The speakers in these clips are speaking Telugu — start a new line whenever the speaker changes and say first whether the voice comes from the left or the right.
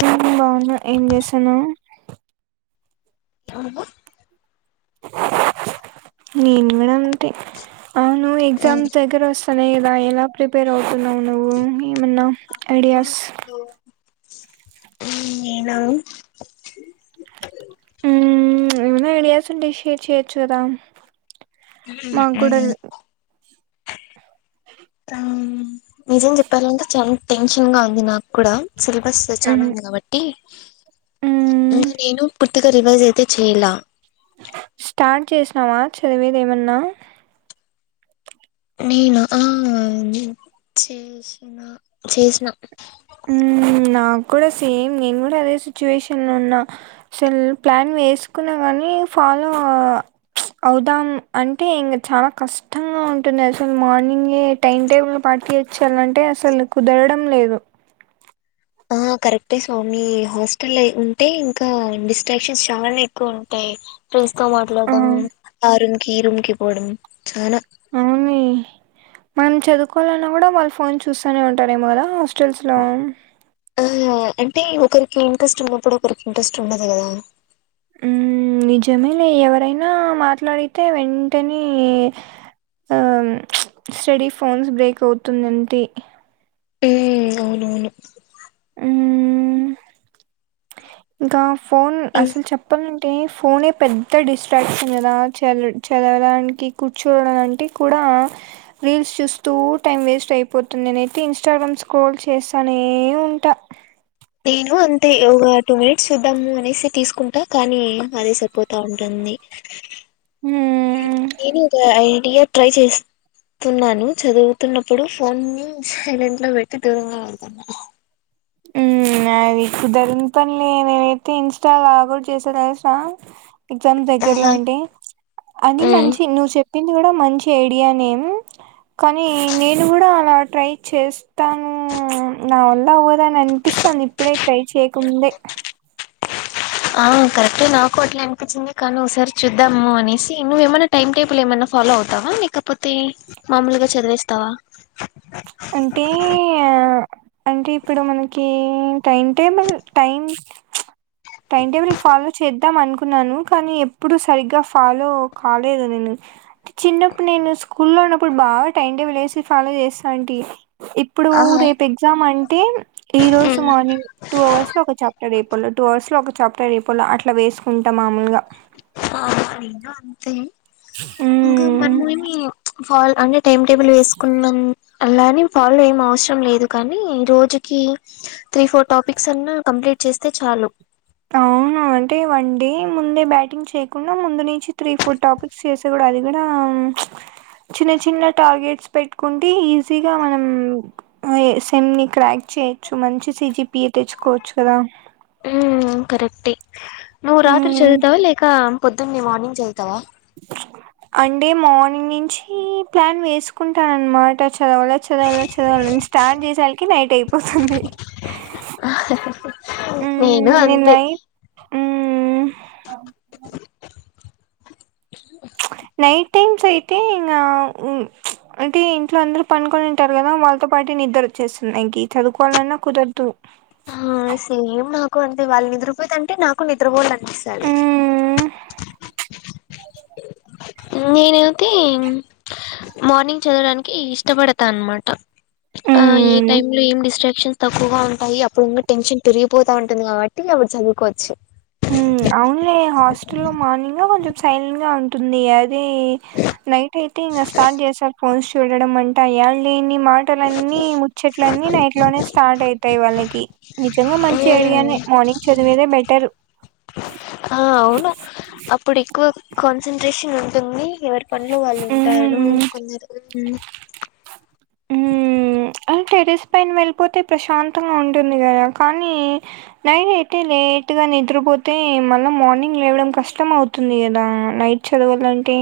right: హమ్ బాగున్న ఏం చేస్తున్నావు
left: అవున్
right: నేను కూడా అంతే అవును ఎగ్జామ్స్ దగ్గర వస్త అదే కదా ఎలా ప్రిపేర్ అవుతున్నావు నువ్వు ఏమన్నా ఐడియాస్
left: హ్మ్మ్ నీ ను
right: హ్మ్మ్ ఏమైన ఐడియాస్ ఉంటే షేర్ చెయ్యోచు కదా మాకు కూడా
left: హ్మ్మ్ హ నిజం చెప్పాలంటే చాలా టెన్షన్ గా ఉంది నాకు కూడా సిలబస్ చాలా
right: ఉమ్
left: ఉంది కాబట్టి
right: ఉమ్
left: నేను పూర్తిగా రివైజ్ అయితే చేయలా
right: స్టార్ట్ చేసినావా చదివేది ఏమన్నా
left: నేనా ఆ చేసిన చేసిన
right: ఉమ్ నాకు కూడా సేమ్ నేను కూడా అదే సిచ్యువేషన్ లో ఉన్నా అసలు ప్లాన్ వేసుకున్నా కాని ఫాలో అవుదాం అంటే ఇంగ చాల కష్టంగా ఉంటుంది అసలు మార్నింగే టైం టేబుల్ ప [unintelligible] అసలు కుదరడం లేదు
left: ఆ కరెక్టే స్వామి హాస్టల్ ఉంటే ఇంకా డిస్ట్రాక్షన్స్ చాలానే ఎక్కువ ఉంటాయి ఫ్రెండ్స్ తో
right: ఆ!
left: మాట్లాడడం ఆ రూమ్కి ఈ రూమ్కి పోవడం చాన
right: అవునే. మనం చదువుకోవాలన్నా కూడ వాళ్ళు ఫోన్ చూస్తూనే ఉంటారేమో కదా
left: ఆ
right: [unintelligible]
left: అంటే ఒకరికి ఇంట్రెస్ట్ ఉన్నప్పుడు ఒకరికి ఇంట్రెస్ట్ ఉండదు కదా
right: ఉ నిజమేలే ఎవరైన మాట్లాడితే వెంటనే ఆ స్టడీ ఫోన్స్ బ్రేక్ అవుతుంది [unintelligible]
left: హ్మ్ అవునవును
right: ఊ ఇంకా ఫోన్
left: ఇం
right: అసలు చెప్ప అంటే ఫోనే పెద్ద డిస్ట్రాక్షన్ కదా చదవడానికి కూర్చోడానికి కూడ ఆ రీల్స్ చూస్తూ టైమ్ వేస్ట్ అయిపోతుంది నేనయితే ఇన్స్టాగ్రామ్ స్క్రోల్ చేస్తా నే ఉంట
left: నేను అంతే ఒక టూ మినిట్స్ చూద్దాము అనేసి తీసుకుంటా కానీ అదే సరిపోతా ఉ నేను
right: ఉమ్
left: ఒక ఐడియ ట్రై చేస్ తున్నాను చదువుతున్నప్పుడు ఫోన్ సైలెంట్ లో పెట్టి దూరంగ [unintelligible]
right: హు నాది కుదరని పనిలే నేనైతే ఇన్స్టా లాగౌట్ చేశ తెలుసా ఎగ్జామ్స్ దగ్గరలో
left: ఆహా
right: అంటే అది
left: ఉమ్
right: మంచి నువ్ చె ప్పింది ఇది కూడ మంచి ఐడియానే కానీ నేను కూడా అలా ట్రై చేస్తాను నా వల్ల అవ అని అనిపిస్తాది ఇప్పుడే ట్రై చేయకముందే
left: ఆ కరెక్ట్యే నాకు అట్లే అనిపించింది కానీ ఒకసారి చూద్దాము అనేసి నువ్వేమైన్నా టైమ్ టేబుల్ ఏమన్న ఫాలో అవుతావ లేకపోతే మామూలుగా చదివేస్తావ
right: అంటే అంటే ఇప్పుడు మనకి time table time time table follow చేద్దాం అను న్నాను కానీ ఎప్పుడు సరిగ్గ ఫాలో కాలేదు నేనుే చిన్నప్పుడు నేను స్కూల్లో [unintelligible] బాగ టైం టేబుల్ వేసి ఫాలో చేస్తా ఇప్పుడు
left: ఆహా
right: రేపు ఎగ్జామ్ అంటే ఈ రోజు
left: ఉమ్
right: మార్నింగ్ టూ అవర్స్ లో ఒక చాప్టర్ అయిపోవాల టూ అవర్స్ లో ఒక చాప్టర్ అయిపొల్ల అట్లా వేసుకుంటా మామూలుగ
left: అ ఇంకా
right: మ్మ్.
left: మనమే మి ఫాల్ అంటే టైమ్ టేబుల్ వేసుకున్న లాని ఫాల్ ఏం అవసరం లేదు కానీ రోజుకి త్రీ ఫోర్ టాపిక్స్ అన్న కంప్లీట్ చేస్తే చాలు
right: అవును అంటే వన్ డే ముందే బ్యాటింగ్ చేయకుండ ముందు నుంచి త్రీ ఫోర్ టాపిస్ చేసి కూడ అది గుడ చిన్న చిన్న టార్గెట్స్ పెట్టుకుంటే ఈజీగా మనం సెమ్ ని క్రాక్ చేయొచ్చు మంచి సీజీపిఏ తెచ్చుకోవచ్చు కద
left: కరెక్టే నువ్వు రాత్రి
right: మ్మ్.
left: చదువుతావ లేక పొద్దున్న మార్నింగ్ చదువుతావ
right: అంటే మార్నింగ్ నుంచి ప్లాన్ వేసుకుంటా అనమాట చదవల చదవల చదవాల స్టార్ట్ చేసాలకి నైట్ అయిపోతుంది
left: నేను
right: నిన్న
left: అంతే
right: నైట్ నై టైమ్స్ అయితే ఇంగ అంటే ఇంట్లో అందరు పనుకొనింటారు కద వాళ్ళతో పాటు నిద్రో చేస్తున్నాయి ఇంక చదుకోవాలన్నా కుదరదు
left: ఆ సేమ్ నాకు అంతే వాళ్ళు నిద్రపోతంటే నాకు నిద్రపోలనిపిస్తది
right: ఉమ్
left: నేనైతే మార్నింగ్ చదవడానికి ఇష్టపడత అనమాట ఆ ఏ
right: ఉమ్
left: టైమ్ లో ఏం డిస్ట్రాక్షన్స్ తక్కువగా ఉంటాయి అప్పుడుంకా టెన్షన్ పెరిగిపోతా ఉంటుంది కాబట్టి అప్పుడు చదువుకోవచ్చు
right: అవున్లే హాస్టల్ లో మార్నింగ్ కొంచెం సైలెంట్ గా ఉంటుందిది అదే నైట్ అయితే ఇంకా స్టార్ట్ చేసారు ఫోన్స్ చూడడం అంటా యడలేని కొన్ని మాటలన్నీ ముచ్చట్లన్నీ నైట్ లోనే స్టార్ట్ అయితాయి వాళ్ళకి నిజంగా మంచి ఐడియా
left: మ్మ్
right: మార్నింగ్ చదివేదే బెటర్
left: ఆ అవును అప్పుడు ఎక్కువ కాన్సన్ంట్రేషన్ ఉంటుంది ఎవరి పనులు వాళ్ళు ఉంటారు
right: ఉమ్
left: కొందరు
right: అంటరస్ పైన వెళ్ళిపోతే ప్రశాంతంగా ఉంటుంది కదా కానీ నైట్ అయితే లేట్గా నిద్ర కాకపోతే మళ్ళీ మార్నింగ్ లేవడం కష్టం అవుతుంది కదా నైట్ చదవాలంటే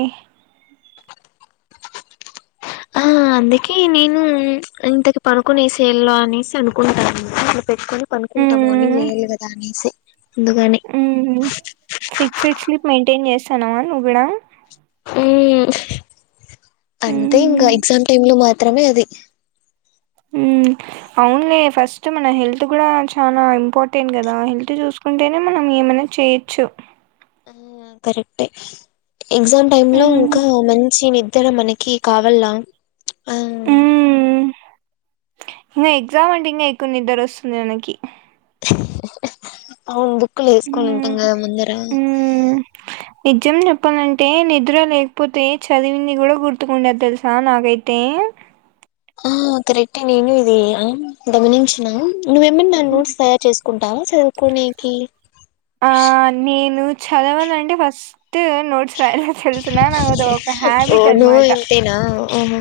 left: ఆ అందుకే నేను ఇంతకి పనుకునే సేల్లో అనేసి అనుకుంటాను పెట్టుకొని పనుకుంటా మార్నింగ్ లేయాలి కదా అనేసి ముందుగానే
right: ఫిక్సెడ్ స్లీప్ మెయింటైన్ చేస్తానవా నువ్వు కూడా
left: అంటే ఇంకా
right: హ్మ్.
left: ఎగ్జామ్ టైమ్ లో మాత్రమే అది
right: హ అవున్లే ఫస్ట్ మన హెల్త్ కూడా చాలా ఇంపార్టెంట్ కదా హెల్త్ చూసుకుంటేనే మనం ఏం అన చేయిచ్చు
left: ఆ కరెక్టే ఎగ్జామ్ టైమ్ లో
right: హ్మ్.
left: ఇంకా మంచి నిద ఇతర మనకి కావల్ల ఆ
right: ఇంకా ఎగ్జామ్ అంటే ఇంకా ఎక్కున్ని నిద్దర వస్తుంది మనకి
left: అవును బుక్కులు వేసుకొని ఉంటాం
right: హ్మ్.
left: కదా ముందర
right: హ్మ్. నిజం చెప్పాలంటే నిద్ర లేకపోతే చదివింది కూడా గుర్తుకుండారు తెలుసా నాకైతే
left: ఆ కరెక్టే నేను ఇది గమనించినా నువ్వేమన్నా నా
right: హ్మ్.
left: నోట్స్ తయారు చేసుకుంటావా సరే చదువుకునికి
right: ఆ నేను చదవాలండి ఫస్ట్ ఫస్ట్ నోట్స్ రాయల తెలుసిన నాకు అద ఒక హ్యాబిట్ అన్న మాట
left: అ హా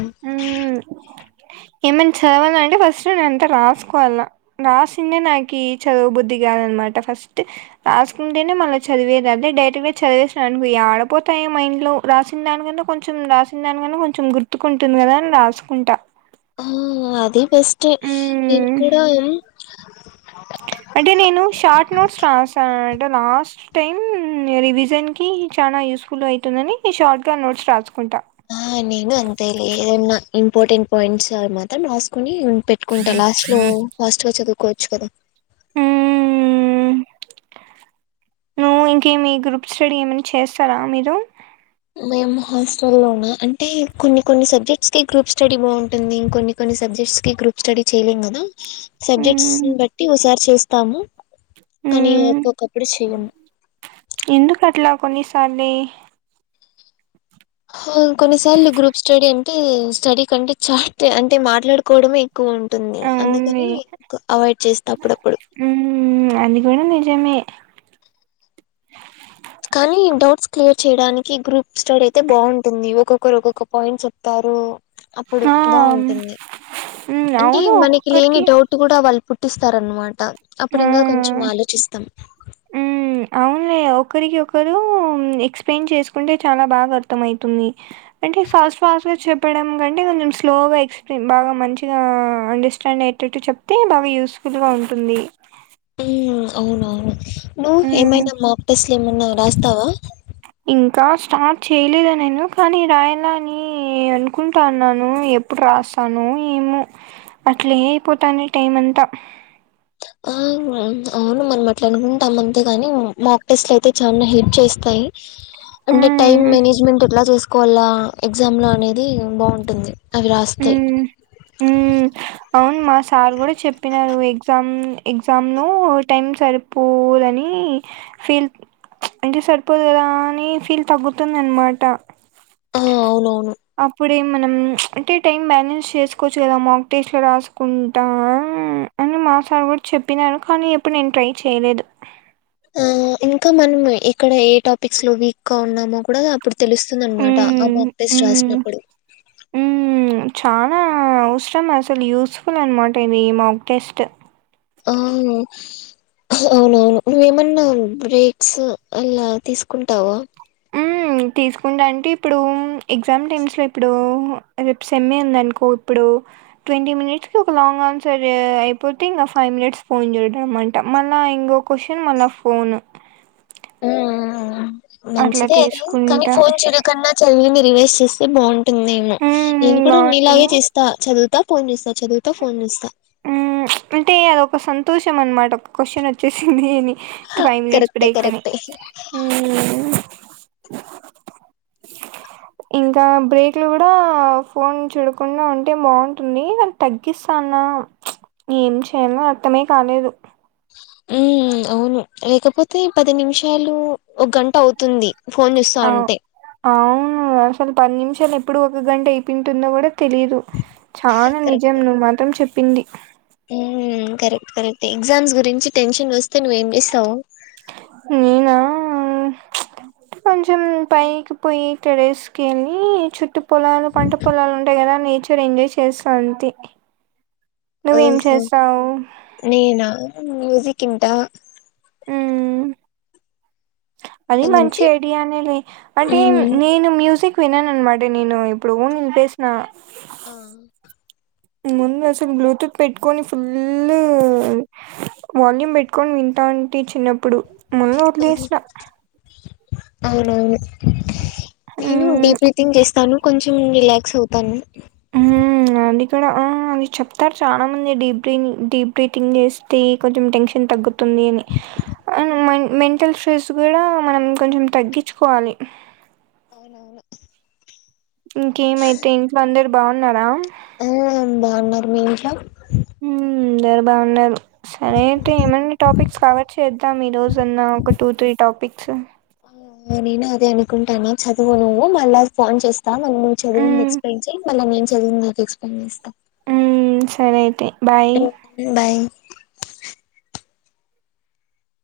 right: ఏమనా చదవాల అంటే ఫస్ట్ నేన అంతా రాసుకోవాల రాసిందే నాకు చదువు బుద్ధి కాదనమట ఫస్ట్ రాసుకుంటేనే మళ్ళీ చదివేది అదే డైరెక్ట్ గా చదివేసిన అనుకో ఆడపోతాయో మైండ్ లో రాసిన దానికన్నా కొంచెం రాసిన దానికని కొంచెం గుర్తుకుంటుంది కదా అని రాసుకుంటా
left: ఆ అదే బెస్ట్ నేను
right: హ్మ్.
left: కూడా
right: అంటే నేను షార్ట్ నోట్స్ రాసానంట లాస్ట్ టైం రివిజన్కి చాలా యూస్ఫుల్ అవుతుందని షార్ట్గా నోట్స్ రాసుకుంటా
left: ఆ నేను అంతేలి ఏదైన్నా ఇంపార్టెంట్ పాయింట్స్ మాత్రం రాసుకుని ఉ పెట్టుకుంటా లాస్ట్ లో ఫాస్ట్ గా చదువుకోవచ్చు కదా
right: ఆ నువ్వు ఇంక మీ గ్రూప్ స్టడీ ఏమైనా చేస్తారా మీరు
left: మేము హాస్టలోనా అంటే కొన్ని కొన్ని సబ్జెక్ట్స్ కి గ్రూప్ స్టడీ బాగుంటుంది కొన్ని కొన్ని సబ్ సబ్జెక్ట్ కి గ్రూప్ స్టడీ చేయలేము కదా సబ్జెక్ట్స్
right: మ్మ్
left: బట్టి ఓ సారి చేస్తాము కానీ
right: మ్మ్
left: ఒక్కొక్కప్పుడు చెయము
right: కానీ
left: కొన్నిసార్లు గ్రూప్ స్టడీ అంటే స్టడీ కంటే చార్ట్ అంటే మాట్లాడుకోవడమే ఎక్కువ ఉంటుంది
right: అవును
left: అందుకని అవాయిడ్ చేస్తే అప్పుడప్పుడు
right: అంది కూడా నిజమే
left: కానీ డౌట్స్ క్లియర్ చేయడానికి గ్రూప్ స్టడీ అయితే బాగుంటుంది ఒక్కొక్కరు ఒక్కొక్క పాయింట్స్ చెప్తారు అప్పుడు
right: ఆ
left: బాగుంటుంది
right: మ్మ్
left: అంటే
right: అవును
left: మనకి లేని
right: ఒక్కొక్కరికి
left: డౌట్ కూడా వాళ్ళు పు పుట్టిస్తారనమాట అప్పుడు ఇంకా కొంచెం
right: ఆ
left: ఆలోచిస్తాం
right: హ్మ్. అవునులే. ఒకరికి ఒకరు ఎక్స్ప్లెయిన్ చేసుకుంటే చాలా బాగా అర్థం అవుతుంది అంటే ఫస్ట్ ఫాస్ట్ చెప్పడం కంటే కొంచెం స్లో గా ఎక్స్ప్లెయిన్ బాగా మంచిగా అండర్స్టాండ్ అయేటట్టు చెప్తే బాగా యూస్ఫుల్ గా ఉంటుంది
left: ఉ అవునవును నువ్వు
right: హ్మ్.
left: ఏమైనా మాక్ టెస్ట్ లు ఏమన్నా రాస్తావా
right: ఇంకా స్టార్ట్ చేయలేదు నేను కానీ రాయాల అని అనుకుంటాన్నాను ఎప్పుడు రాస్తానో తను ఏమో అట్లే అయిపోతాంది టైం అంతా
left: ఆ, అవును మనం అట్లా అనుకుంటాం అంతేగాని మాక్ టెస్ట్లు అయితే చాలా హెల్ప్ చేస్తాయి అంటే టైమ్
right: హ్మ్.
left: మేనేజ్మెంట్ ఎట్లా చేసుకోవాలా ఎగ్జామ్ లో అనేది బాగుంటుంది అవి రాస్తే
right: హ్మ్. హ్మ్. అవును మా సార్ కూడా చెప్పినారు ఎగ్జామ్ ఎగ్జామ్ లో టైం సరిపోదని ఫీల్ అంటే సరిపోదు కదా అని ఫీల్ తగ్గుతుంది అన్న మాట
left: ఆ అవును అవును
right: ఇప్పుడే మనం అంటే టైం బ్యాలెన్స్ చేసుకోవచ్చు కదా మాకు టెస్ట్ లు రాసుకుంటా అని మా సార్ కూడా చెప్పినారు కానీ ఎప్పుడు నేను ట్రై చేయలేదు
left: ఆ ఇంకా మనం ఇక్కడ ఏ టాపిక్స్ లో వీక్ గా ఉన్నామో కూడా అప్పుడు తెలుస్తుంది అన్నమాట రాసినప్పుడు
right: ఉ ఉ చాలా అవసరం అసలు యూస్ఫుల్ అన్న మాట ఇది మాక్ టెస్ట్
left: అవును అవునవును నువ్వేమన్నా బ్రేక్స్ అలా తీసుకుంటావా
right: ఉ తీసుకుంటా అంటే ఇప్పుడు ఎగ్జామ్ టైమ్స్ లో ఇప్పుడు రేపు సెమే ఉంది అనుకో ఇప్పుడు ట్వంటీ మినిట్స్కి ఒక లాంగ్ ఆన్సర్ అయిపోతే ఇంకా ఫైవ్ మినిట్స్ ఫోన్ చూడడం అన్ట మల్ల ఇంకో క్వశ్చన్ మల్ల ఫోను
left: ఆ అ అ
right: అట్లా
left: మంచిదే అది కానీ
right: తీసుకుంటా.
left: ఫోన్ చూడకుండా చదివిన రివైజ్ చేస్తే బాగుంటుంది ఏమో
right: హ్మ్.
left: నేను కూడా నీలాగే
right: బావుంటుంది.
left: చేస్తా చదువుతా ఫోన్ చూస్త చదువుత ఫోన్ చూస్తా
right: ఉ అంటే అదొక సంతోషం అనమాట ఒక క్వశ్చన్ వచ్చేసింది అని ఫైవ్ మినిట్స్
left: కరెక్టే
right: బ్రేక్ అని
left: కరెక్టే
right: ఇంకా బ్రేక్లో కూడా ఫోన్ చూడకుండా ఉంటే బాగుంటుంది దాని తగ్గిస్తా న్నా ఏం చేయాలో అర్థమే కాలేదు
left: ఉ అవును లేకపోతే పది నిమిషాలు ఒక గంట అవుతుంది ఫోన్ చూస్తా
right: అవు
left: ఉంటే
right: అవును అసలు పది నిమిషాలు ఎప్పుడు ఒక గంట అయిపోయింటుందో కూడా తెలీదు చానా
left: కరెక్ట్
right: నిజం నువ్వు మాత్రం చెప్పింది
left: హ్మ్ కరెక్ట్ కరెక్ట్ ఎగ్జామ్స్ గురించి టెన్షన్ వస్తే నువ్వు ఏం చేస్తావు
right: నేనా కొంచెం పైకి పోయి టెర్రస్ కెళ్ళి చుట్టు పొలాలు పంట పొలాలు ఉంటాయి కదా నేచర్ ఎంజాయ్ చేస్త అంతే నువ్వేం
left: ఓహో
right: చేస్తావు
left: నేనా మ్యూజిక్ వింట
right: మ్మ్. అది మంచి
left: అంతే
right: ఐడియా నే లే అంటే
left: హ్మ్
right: నేను మ్యూజిక్ వినను అనమాట నేను ఎప్పుడో నింపేసిన
left: ఆ
right: ముందు అసలు బ్లూటూత్ పెట్టుకొని ఫుల్ వాల్యూమ్ పెట్టుకొని వి వింటాంటి చిన్నప్పుడు మల్ల వది
left: అవును.
right: లేసిన
left: అవునవును నేను
right: మ్మ్
left: డీప్ బ్రీతింగ్ చేస్తాను కొంచెం రిలాక్స్ అవుతాను
right: ఆ అది కూడా ఆ అది చెప్తారు చాలా మంది డీప్ బ్రీ డీప్ బ్రీతింగ్ చేస్తే కొంచెం టెన్షన్ తగ్గుతుంది అని అండ్ మెంటల్ స్ట్రెస్ కూడా మనం కొంచెం తగ్గించుకోవాలి అ
left: అవునవును
right: ఇంకేం అయితే ఇంట్లో అందరు బాగున్నారా
left: ఆ బాగున్నారు మీ ఇంట్లో
right: మ్మ్ అందరు బాగున్నారు సరే అయితే ఏమన్నా టాపిక్స్ రావచ్చు చేద్దాం ఈ రోజు అన్న ఒక టూ త్రీ టాపిక్స్
left: అ ఆ నేను అదే అనుకుంటాన్న చదువు నువ్వు మళ్ళ ఫోన్ చేస్తాను అన్ని నువ్వు చదువింది
right: మ్మ్
left: ఎక్స్ ప్లెయిన్ చేయి మళ్ళ నినే చదివింది నీకు ఎక్స్ ప్లెయిన్ చేస్తా
right: మ్మ్ సరే అయితే బాయ్
left: [unintelligible] ఉన్నాయి